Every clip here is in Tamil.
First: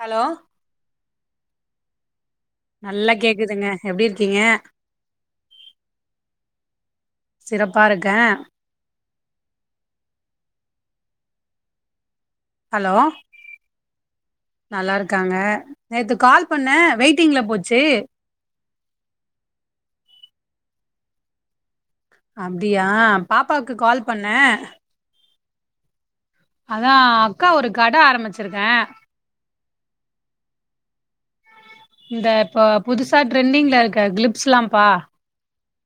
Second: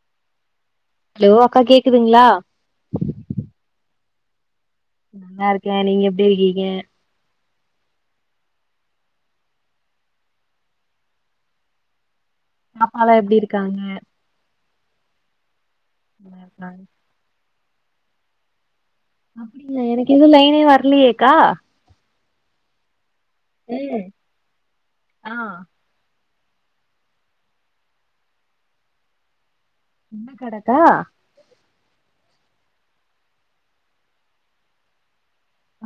ஹலோ ஹலோ அக்கா கேக்குதுங்ளா நல்லா கேக்குதுங்க எப்டி இருக்கீங்க நல்லா இருக்கே நீங்க எப்டி இருக்கீங்க சிறப்பா இருக்கே ஹலோ பாப்பாலா எப்டி இருக்காங்க நல்லா இருக்காங்க நேத்து நல்லா கால் பண்ணே இருக்காங்க வெயிட்டிங்ல போச்சு அப்டிங்ளா எனக்கு எதுவு லைனே வர்லியேக்கா அப்டியா பாப்பாக்கு ம் கால் பண்ணே ஆ அதா அக்கா ஒரு கட ஆரம்பிச்சிருக்கே என்ன கடக்கா இந்த இப்போ புதுசா ட்ரெண்டிங்ல இருக்க க்ளிப்ஸ்லாம்ப்பா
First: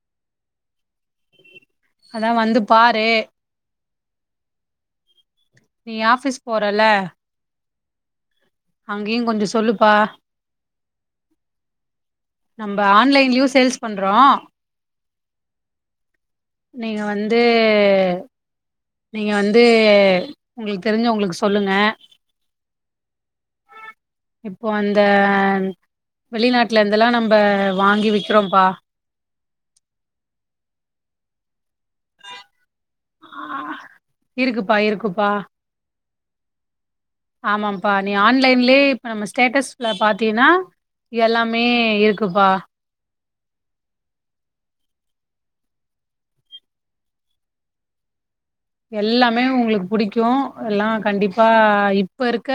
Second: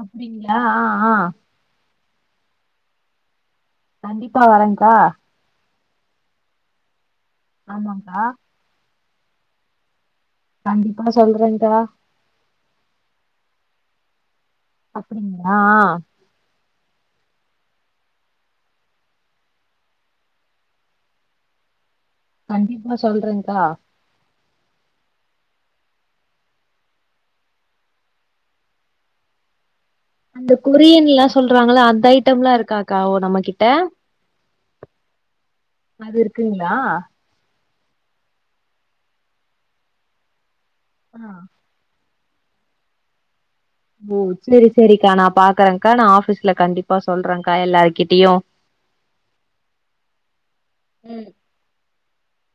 அப்டிங்ளா ஆ ஆ அதா வந்து பாரு கண்டிப்பா வரங்கா நீ ஆஃபீஸ் போரல்ல ஆமாங்கா அங்கியுங் கொஞ்சோ சொல்லுப்பா கண்டிப்பா சொல்றேங்க்கா நம் ஆன்லைன்லியு சேல்ஸ் பண்றோ அப்படிங்ளா ஆ ஆ நீங்க வந்து நீங்க வந்து உங்களுக்கு தெரிஞ்சவங்களுக்கு சொல்லுங்க கண்டிப்பா சொல்றேங்க்கா இப்போ அந்த வெளிநாட்ல இருந்தெல்லா நம்ப வாங்கி விக்கிறோம்ப்பா அந்த கொரியன்லா சொல்றாங்கள அந்த ஐட்டம்லா இருக்காக்கா ஓ நம்ம கிட்ட இருக்குப்பா இருக்குப்பா அது இருக்குங்களா ஆமாப்பா நீ ஆன்லைன்லே இப்ப நம்ம ஸ்டேட்டஸ்ல பாத்தீன்னா ஆ எல்லாமே இருக் குபா ஓ செரி செரிக்கா ந பாக்குறேங்க்கா நா ஆபீஸ்ல கண்டிப்பா சொல்றேங்க்கா எல்லாருகிட்டியு எல்லாமே உங்குளுக்கு புடிக்கு எல்லா ம் கண்டிப் பா இப்போ இருக்க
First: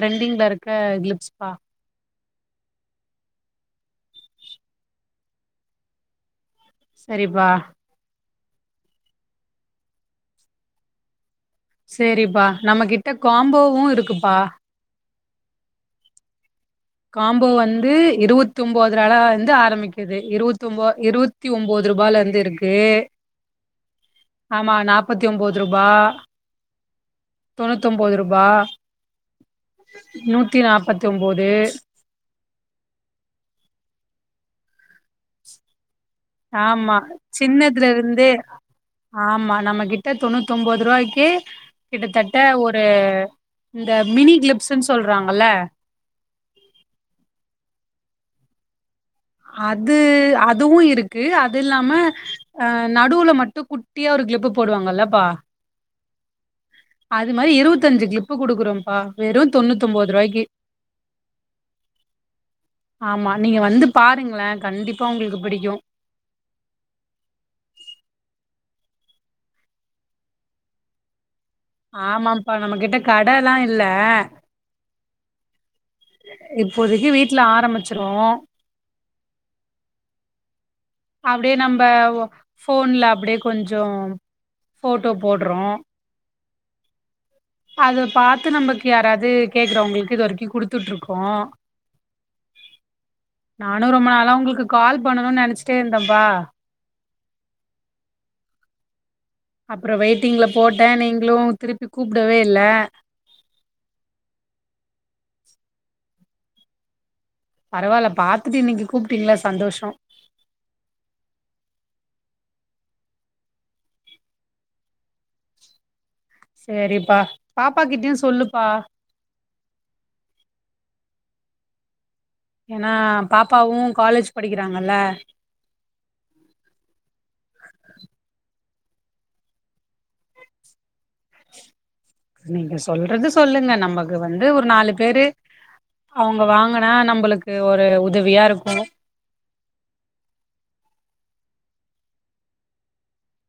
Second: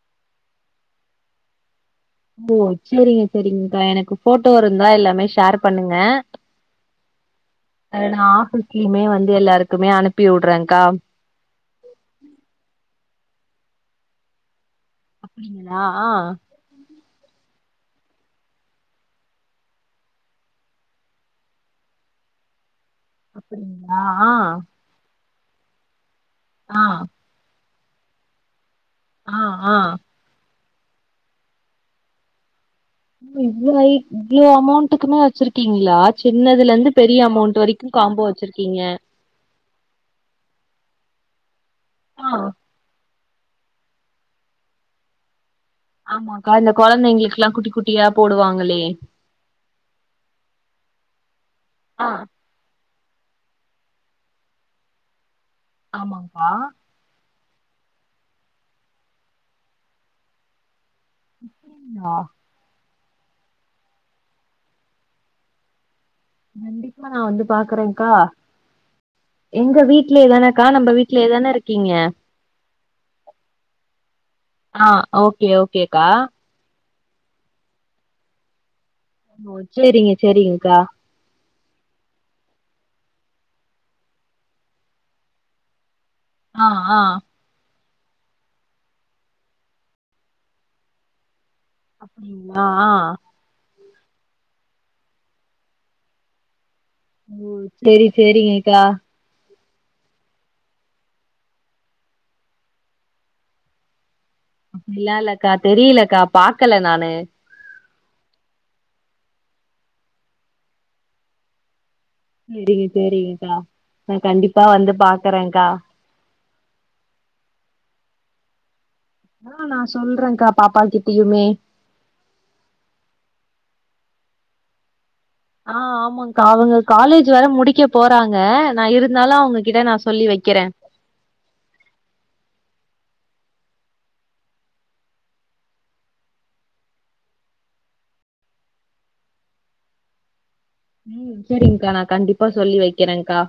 ட்ரெண்டிங்ல இருக்க க்ளிப்ஸ்பா ஓ செரிங்க செரிங்க்கா எனக்கு ஃபோட்டோ இருந்தா எல்லாமே ஷேர் பண்ணுங்க செரிப்பா அத ந ஆஃபீஸ்லியுமே வந்து எல்லாருக்குமே அனுப்பி வுட்றேன்க்கா செரிப்பா நம்மகிட்ட காம்போவு இருக்குப்பா அப்படிங்ளா ஆ காம்போ வந்து இருவத்தி உம்போத்ரால வந்து ஆரம்பிக்கிது இருவத்தி உம்போ இருவத் தி உம்போதுருபாலந்து இருக்கு அப்டிங்களா ஆ ஆமா நாப்பத்தி உம்போதுருபா ஆ தொண்ணூத்தும்போதுருபா ஆ ஆ நூத்தி நாப்பத்தி உம்போது இவ்ளோ ஐ இவ்வளோ அமௌண்ட்டுக்குமே வெச்சிருக்கீங்ளா சின்னதுல இருந்து ஆமா பெரிய அமௌண்ட் சின்னதுல வரைக்கு காம்போ இருந்தே வச்சிருக்கீங்க ஆமா நம்ம கிட்ட தொண்ணூத் தொம்பதிருபாயிக்கு ரூபாய்க்கு ஆ கிட்டத்தட்ட ஒர் ஒரு இந்த மினி கிளிப்ஸ்ன்னு சொல்றாங்கல்ல ஆமாக்கா இந்த குழந்தைங்களுக்குலா குட்டி குட்டியா போடுவாங்களே அது அதுவு இருக்கு அது இல்லாம ஆ அ நடுவுல மட்டு குட்டியா ஒரு கிளிப்பு போடுவாங்கல்லப்பா ஆமாங்ப்பா அது மாரி இருபத்தஞ்சு கிளிப்பு குடுக்குறோம்ப்பா வெறு தொண்ணூத்தொம்பரூபாய்க்கு [unintelligible] ஆ ஆமா நீங்க வந்து பாருங்களே கண்டிப்பா உங்களுக்கு பிடிக்கு கண்டிப்பா நா வந்து பாக்குறேன்கா எங்க வீட்லயே தானக்கா நம்ம வீட்லயே தானே இருக் ஆமாப்பா நம்மகிட்ட கடைல்லா இல்ல ஆ ஓகே ஓகேக்கா இப்போதைக்கு வீட்ல ஆரம்பிச்சிருவோ ஓ செரிங்க செரிங்க கா அப்டியே நம்ம போன்ல அப்டியே கொஞ்சோ போட்டோ போட்றோ ஆ ஆ அத பாத்து நமக்கு யாராவது கேக்குறவங்களுக்கு இது வரைக்கு குடுத்துட்டு இருக்கோ ஆ ஆ நானு ரொம்ப நாளா உங்களுக்கு கால் பண்ணணும்னு நெனைச்சுட்டே இருந்தப்பா ம் செரி செரிங்க கா அப்ற வெயிட்டிங்ல போட்ட நீங்களு திருப்பி கூப்டவே இல்ல அப்டில்லா இல்லக்கா தெரியலக்கா பாக்கல நானு பரவாயில்ல பாத்துட்டு இன்னைக்கு கூப்பிட்டீங்களா சந்தோசோ செரிங்க செரிங்க்கா நா கண்டிப்பா வந்து பாக்குறேகா செரிப்பா பாப்பா கிட்டுயு சொல்லுப்பா ஆ நா சொல்றகா பாப்பா கிட்டயுமே ஏன்னா பாப்பாவு காலேஜ் படிக்கிறாங்கல்ல ஆ ஆமாக்கா அவங்க காலேஜ் வேற முடிக்க போறாங்க நா இருந்தாலு அவங்ககிட்ட நா சொல்லி வைக்கிறே நீங்க சொல்றது சொல்லுங்க நமக்கு வந்து ஒரு நாலு பேரு அவங்க வாங்கனா நம்மளுக்கு ஒரு உதவியா இருக்கு ம் செரிங் கா நா கண்டிப்பா சொல்லி வைக்கிறேகா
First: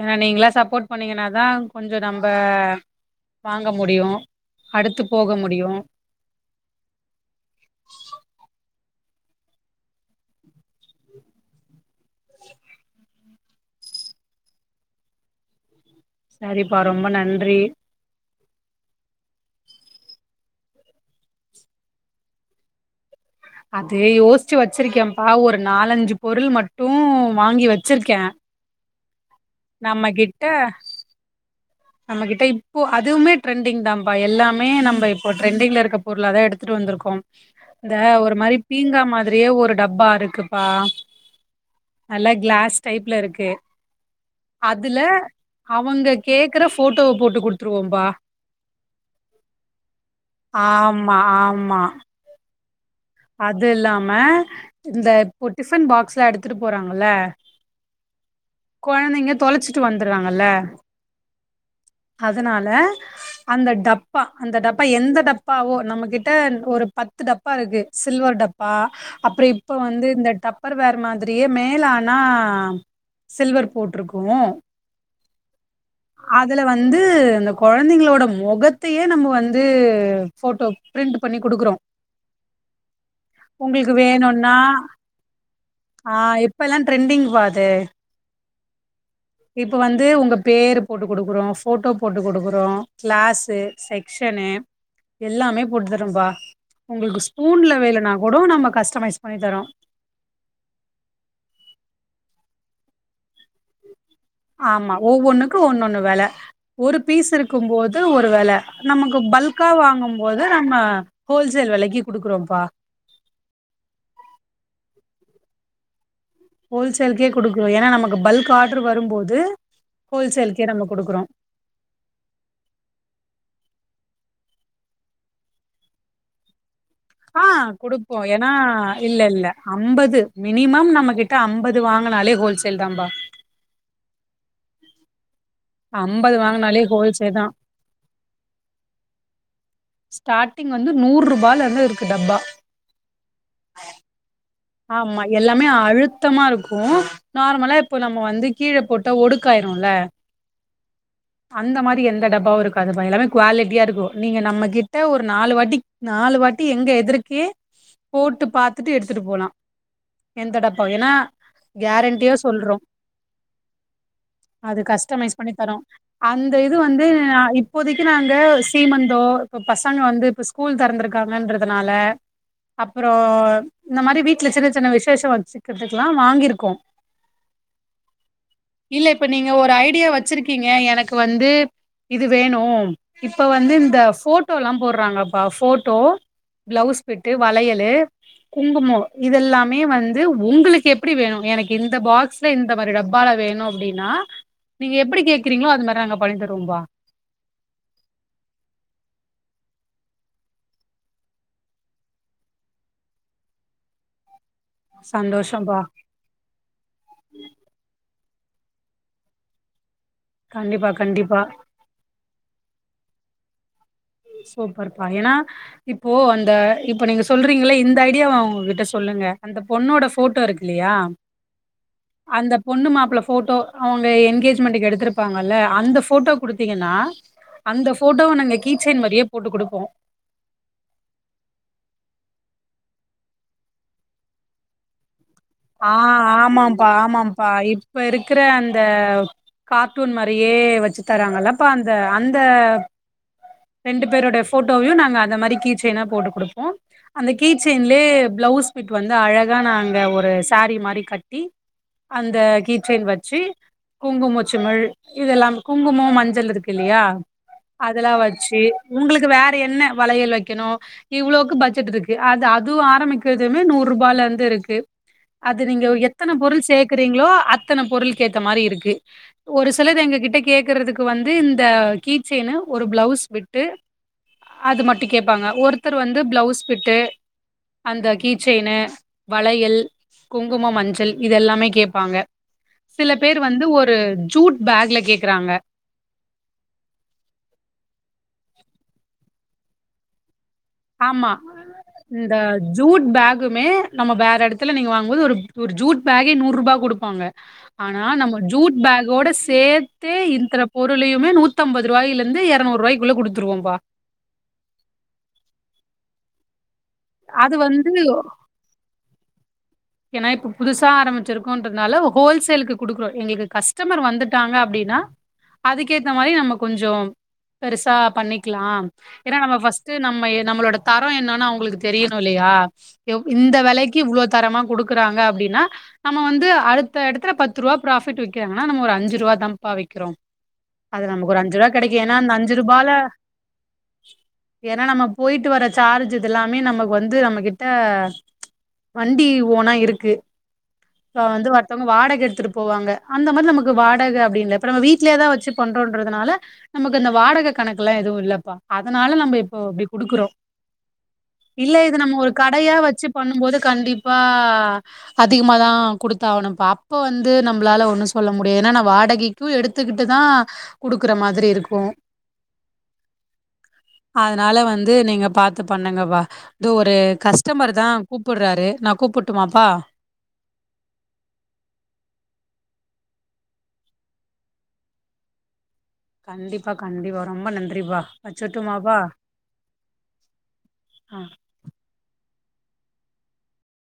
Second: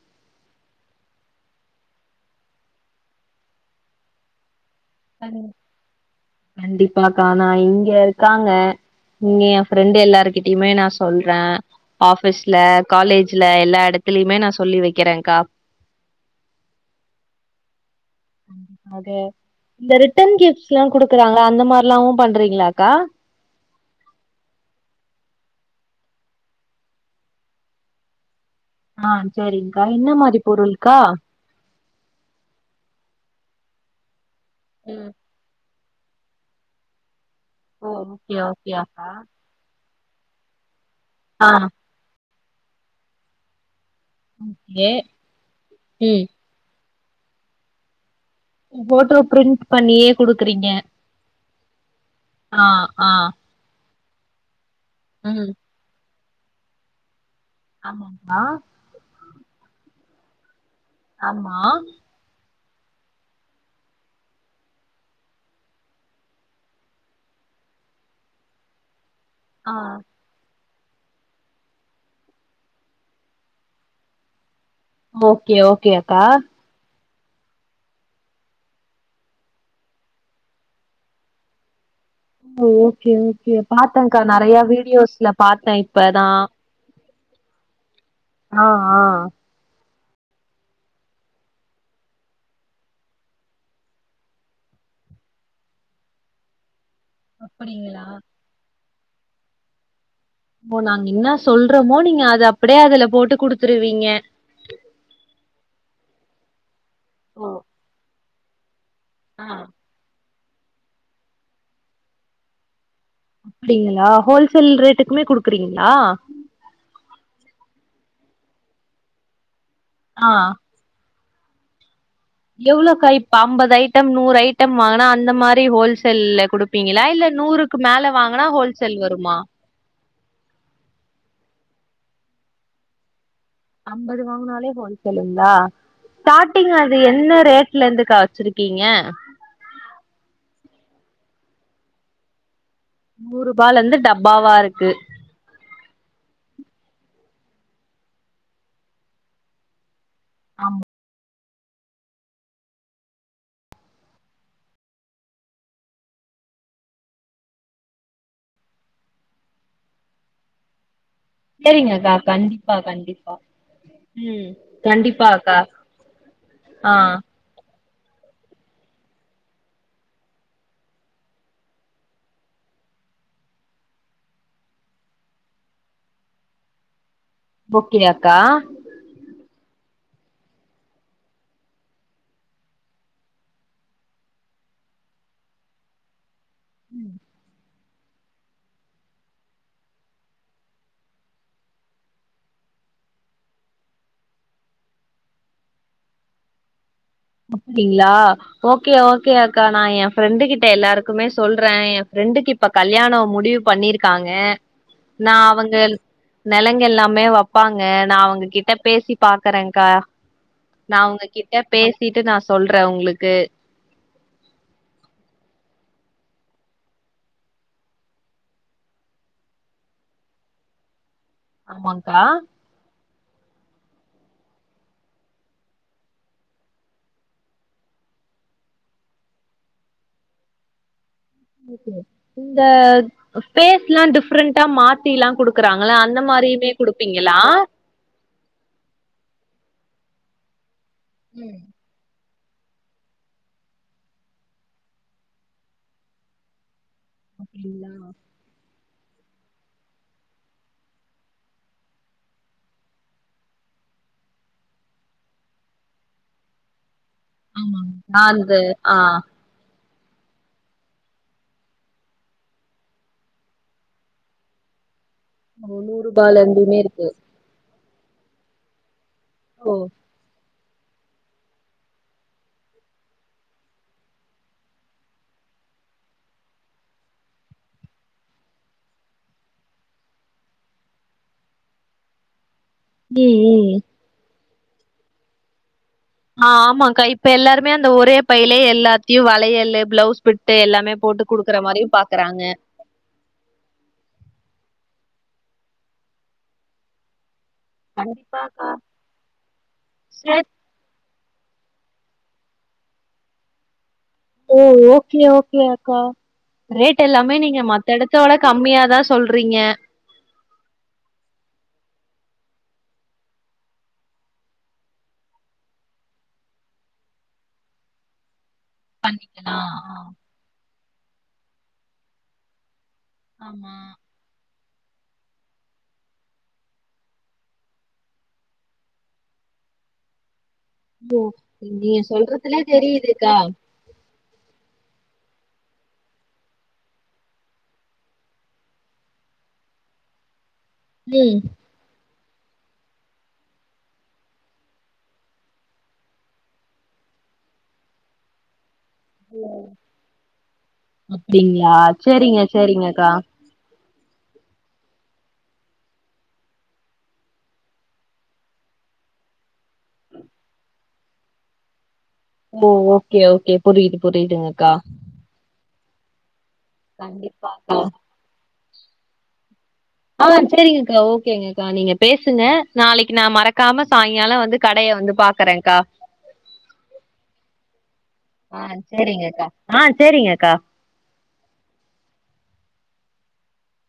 ஏன்னா நீங்களா சப்போர்ட் பண்ணீங்கன்னாதா கொஞ்ச நம்ம வாங்க முடியு அடுத்து போக முடியு கண்டிப்பா கா ஆனா இங்க இருக்காங்க இங்க என் ஃப்ரெண்டு் எல்லாருகிட்டயுமே நா சொல்ற ஆஃபீஸ்ல காலேஜ்ல எல்லா எடத்துலயுமே நா சொல்லி வைக்கிறேகா சரிப்பா ரொம்ப நன்றி கண்டிப்பாக இந்த ரிட்டன் கிஃப்ட்ஸ்ல்லா குடுக்குறாங்கள அந்த மாதிரில்லாவும் பண்றீங்களாக்கா அதே யோசிச்சு வச்சிருக்கேன்ப்பா ஒரு நாலஞ்சு பொருள் மட்டு வாங்கி வச்சிருக்க ஆ செரிங்கா என்ன மாரி பொருள்கா நம்மகிட்ட இப்போ அதுவுமே ட்ரெண்டிங் தான்ப்பா எல்லாமே நம்மப ம் இப்போ டரெண்டிங்ல இருக்க பொருளாதா எடுத்துட்டு வந்திருக்கோ ஓ இந்த ஒரு ஓகே மாரி ஓகே பீங்கா அக்கா மாதிரியே ஒரு டப்பா இருக்குப்பா ஆ நல்ல கிளாஸ் டைப்ல இருக்கு ஓகே அதுல அவங்க ம் கே க்குற போட்டோவ போட்டு குடுத்துருவோம்பா போட்டோ பிரிண்ட் பண்ணியே குடுக்குறீங்க ம்மா ஆமா ஆ ஆ அது இல்லாம இந்த இப்போ ம் டிஃபன் பாக்ஸ்ல எடுத்துட்டு போறாங்கள ஆமா பா கொழந்தைங்க தொலைச்சிட்டு வந்துருராங்கல்ல ஆமா அதனால அந்த டப்பா அந்த டப்பா எந்த டப்பாவோ நம்ம கிட்ட ஒரு பத்து டப்பா இருக்கு சில்வர் டப்பா அப்புற ஆ இப்ப வந்து இந்த டப் பர் வேற மாதிரியே மேல ஆனா சில்வர் போட்டுருக்கோ ஓகே ஓகே அக்கா அதுல வந்து இந்த கொழந்தைங்களோட மொகத்தையே நம்ம வந்து ஃபோட்டோ பிரிண்ட் பண்ணி குடுக்குறோ ஓகே ஓகே உங்களுக்கு பாத்தே அக்கா வேணும்னா நெறைய வீடியோஸ்ல பாத்தெ இப்பதா இப்ப எல்லா ட்ரெண்டிங் பா அது ஆ ஆ இப்ப வந்து உங்க பேரு போட்டு குடுக்குறோ போட்டோ போட்டு குடுக்குறோ கிளாஸு செக்ஷனு எல்லாமே போட்டு தரும்பா உங்ளுக்கு ஸ்பூன்ல அப்படிங்களா வேலுனா கூடோ நம்ம கஸ்ட்டமைஸ் பண்ணித்தரோ ஓ நாங்க இன்னா சொல்றோமோ நீங்க அத அப்டியே அதுல போட்டு குடுத்துருவீங்க ஆமா ஒவ்வொண்ணுக்கு ஒன்னொண்ணு வெல ஒரு பீஸ் ஓ இருக்கும்போது ஒரு வெல நமக்கு இப்போ ஆ பல்கா வாங்கும் போது நம்ம ஹோல்சேல் வெலைக்கி குடுக்குறோம்ப்பா அப்டிங்களா ஹோல்சேல் ரேட்டுக்குமே குடுக்குறீங்களா ஹோல்சேல்கே குடுக்குறோ ஏன்னா நமக்கு பல்க் ஆர்ட்ரு வரும்போது ஆ ஹோல்சேலுக்கே நம்ம குடுக்குறோ எவ்ளோக்கா இப்ப அம்பது ஐட்டம் நூறு ஐட்டம் வாங்கனா அந்த மாரி ஹோல்சேல்ல குடு விப்பீங்களா இல்ல ஆ நூறுக்கு மேல குடுப்போ வாங்கனா ஏன்னா ஹோல்சேல் இல்ல வருமா இல்ல அம்பது மினிமம் நம்ம கிட்ட அம்பது வாங்கனாலே ஹோல்சேல் தாம் பா அம்பது வாங்கனாலே ஹோல்சேலுங்களா அம்பது ஸ்டார்டிங் வாங்குனாலே அது ஹோல்சேல் என்ன தா ரேட் ட்ல இருந்துக்கா வச்சிருக்கீங்க ஸ்டார்டிங் வந்து நூறு ரூபால இருந்து இருக்கு டப்பா நூறு ரூபால இருந்து டப்பாவா இரு ஆமா எல்லாமே அழுத்தமா இருக்கு நார்மலா இப்போ நம்ம வந்து கீழ போட்ட ஒடுக்காயிருல்ல ஆமா அந்த மாரி எந்த டப்பாவு இருக்காதுப்பா எல்லாமே குவாலிட்டியா இருக்கு நீங்க நம்ம கிட்ட ஒரு நாலு வாட்டி நாலு வாட்டி எங்க எதுருக்கே போட்டு பாத்துட்டு எடுத்துட்டு போலா எந்த டப்பா ஏன்னா செரிங்கக்கா கேரண்டியா கண்டிப்பா சொல்றோ கண்டிப்பா ம் அது கண்டிப்பா கஸ்டமைஸ் பண்ணி அக்கா தரோ அந்த இது ஆ வந்து நா இப் போதைக்கு நாங்க சீமந்தோ இப்ப பசங்க வந்து இப்ப ஸ்கூல் தெறந்திருக்காங்கன்றதுனால அப்புறோ இந்த மாரி வீட் ட்ல சின்ன சின்ன விசேஷ வச்சிக்கிறதுக்கலா வாங்கியிருக்கோ ஓகே அக்கா இல்ல இப்ப நீங்க ஒரு ஐடியா வச்சிருக்கீங்க எனக்கு வந்து இது வேணும் இப்போ வந்து இந்த ஃபோட்டோலாம் போட்றாங்கப்பா ஃபோட்டோ பிளவுஸ் பிட்டு வளையலு குங்குமோ இதெல்லாமே வந்து உங்களுக்கு எப்டி வேணும் எனக்கு இந்த பாக்ஸ்ல இந்த மாரி டப்பால வேணும் அப்டின்னா நீங்க எப்டி கேக்குறீங்களோ அது மாரி நாங்க பண்ணி தருவோம் பா அப்டிங்களா ஓகே ஓகே அக்கா நான் என் ஃப்ரெண்டு கிட்ட எல்லாருக்குமே சொல்றன் என் ஃப்ரெண்டுக்கு இப்ப கல்யாணம் முடிவு பண்ணிருக்காங்க நான் அவுங்க சந்தோஷம்பா நலங்கு எல்லாமே வெப்பாங்க நான் அவங்க கிட்ட பேசி பாக்குறேன்கா கண்டிப்பா நான் கண்டிப்பா அவங்ககிட்ட பேசிட்டு நான் சொல்றன் உங்களுக்கு சூப்பர் பா ஏனா இப்போ அந்த இப்போ நீங்க சொல்றீங்கள இந்த ஐடியாவ அவுங்க கிட்ட சொல்லுங்க அந்த பொண்ணோட போட்டோ இருக்குல்லையா ஆமாகா பொண்ணு மாப்ல போட்டோ அவங்க என்கேஜ்மெண்ட்க்கு எடுத்திருப்பாங்கல்ல அந்த போட்டோ குடுத்தீங்கன்னா அந்த போட்டோவ நாங்க கீச்சைன் மாரியே போட்டு கொடுப்போம் இந்த பேஸ் லா டிஃப்ரெண்டா மாத்திலாம் குடுப் ஆ குடுக்குறாங்களா அந்த மாரியுமே ஆமாம்ப்பா குடுப்பீங்களா ஆமாம்ப்பா இப்ப இருக்கிற அந்த கார்டூன் மாரியே வச்சு ம் தராங்களப்பா இந்த அந்த ரெண்டு பேருடைய போட்டோயும் நாங்க அந்த மாரி கீ செய்யினா போட்டு கொடுப்போம் அந்த கீ அப்டிங்களா செயின்லயே ப்ளௌசு பிட் வந்து அழகா நாங்க ஒரு சாரி மாரி கட்டி அந்தக் கீ செயின் வெச்சு குங்குமச்சிமிழ் இதெல்லாம் குங்குமொ மஞ்சள் இருக்கு இல்லையா ஆமாங்க அதெல்லாம் நான் அந்த வச்சு ஆ உங்ளுக்கு வேற என்ன வளையல் வெக்கணு இவ்வளொக்கு பட்ஜெட் இருக்கு அது அதுவும் ஆரம்பிக்கிறதுமே நூறு ரூபாயல இருந்து இருக்கு அது நீங்க எத்தன நூறுபால பொருள் இருந்துமே இருக்கு சேர்க்கறீங்களோ அத் த்தன பொருள்கு ஏத்த மாரி இருக்கு ஒரு ஓ சிலது எங்க கிட்ட கேக்குறதுக்கு வந்து இந்த கீச்செய்னு ஒரு ப்ளௌவுஸ் பிட்டு அது மட்டும் கேப்பாங்க ஒருத்தர் வந்து ப்ளௌவுஸ் பிட்டு அந்த கீ செயினு வளயல் குங்குமோ மஞ்சள் இதெல்லாமே கேப்பாங்க சில ம் பேர் வந்து ம் ஒரு ஜூட் பேக்ல கேக்குறாங்க ஆ ஆமாக்கா இப்ப எல்லாருமே அந்த ஒரே பையிலே எல்லாத்தையும் வளையல் ப்ளௌவுஸ் வபிட்டு எல்லா மே போட்டு ஆமா குடுக்குற மாரி இந்த பாக்குறாங்க ஜூட் பேக்குமே நம்ம வேற இடத்துல நீங்க வாங்கும்மோது ஒரு ஒரு ஜூட் பேக்கே நூறு ரூபாய் குடுப்பாங்க ஆனா நம்ம கண்டிப்பாக்கா ஜூட் பேக்கோட சேர்த்தே சேர் இந்தப் பொருலையுமே நூத்தம்பது ரூபாய்ல இருந்து இருநூறுபாய்குள்ள குடுத்துருவோம்பா ஓ ஓகே ஓகே அக்கா ரேட் எல்லாமே அது நீங்க வந்து மத்த இடத்தோட கம்மியாதா சொல்றீங்க ஏன்னா இப்ப புதுசா ஆரம்பிச்சிருக்கோன்றதுனால ஹோல்சேலுக்கு குடுக்குறோம் எங்களுக்கு கஸ்டமர் வந்துட்டாங்க அப்டின்னா அதுக்கேத்த மாரி நம்ம கொஞ்ஜோம் பெருசா பண்ணிக்கலாம் ஏன்னா நம்ம பண்ணிக்கலா பர்ஸ்ட்ட் நம்ம நம்ளோட தரம் என்னன்னோ அவங்களுக்கு தெரியணும் இல்லையா இந்த ஆமா வெலைக்கு இவ்ளோவு தரமா குடுக்குறாங்க அப்டின்னா நம்ம வந்து அடுத்த எடத்துல பத்து ரூபா ப்ராஃபிட் வைக்கிறாங்கன்னா நம்ம ஒரு அஞ்சு ரூபா தான்ப்பா வைக்கிறோ அது நமக்கு ஒரு அஞ்சு ரூபா நீங்க கிடைக்குன்னா அந்த அஞ்சு சொல்றதுலே ரூபால தெரியுதுக்கா ஏன்னா நம்ம போயிட்டு வர்ர சார்ஜ் இது எல்லாமே நமக்கு வந்து நம்ம கிட்ட வண்டி ஓனா இருக்கு இப்ப ம் வந்து த்தவங்க வாடகை எடுத்துட்டு போவாங்க அந்த மாதிரி நமக்கு வாடகை அப்டி இல்ல இப்ப நம்ம வீடலயேதா வச்ச பண்றோன்றதுனால நமக்கு அந்த வாடகை கணக்கு எல்லா எதுவு இல்லப்பா அதனால நம்ம இப்போ இபடி குடுக்குறோ இல்ல அப்டிங்களா இது நம்ம ஒரு சேரிங்க கடையா வச்சு சேரிங்கக்கா பண்ணும் போது கண்டிப்பா அதிகமாதா குடுத்தாகணுப்பா அப்ப வந்து நம்மளால ஒண்ணு சொல்ல முடியு ஏனா வாடகைக் கு எடுத்துக்கிட்டுதா குடுக்குற மாதிரி இருக்கு ஓ ஓகே ஓகே புரியுது புரியுதுங்கக்கா இது நீங்க பாத்து பண்ணுங்கப்பா இது ஒரு கண்டிப்பாக்கா கஸ்டமர்தா கூப்பிடுறாரு நா கூப்புட்டுமாப்பா ஆ சரிங்கக்கா ஓகேங்கக்கா நீங்க பேசுங்க நாளைக்கி நா மறக்காம சாய்ங்காலம் வந்து கடய வந்து பாத் தக்கறேன்கா கண்டிப்பா கண்டிப்பா ரொம்ப நன்றிப்பா ஆ வச்சுட்டுமாப்பா சேரிங்கக்கா ஆ சேரிங்கக்கா ஆ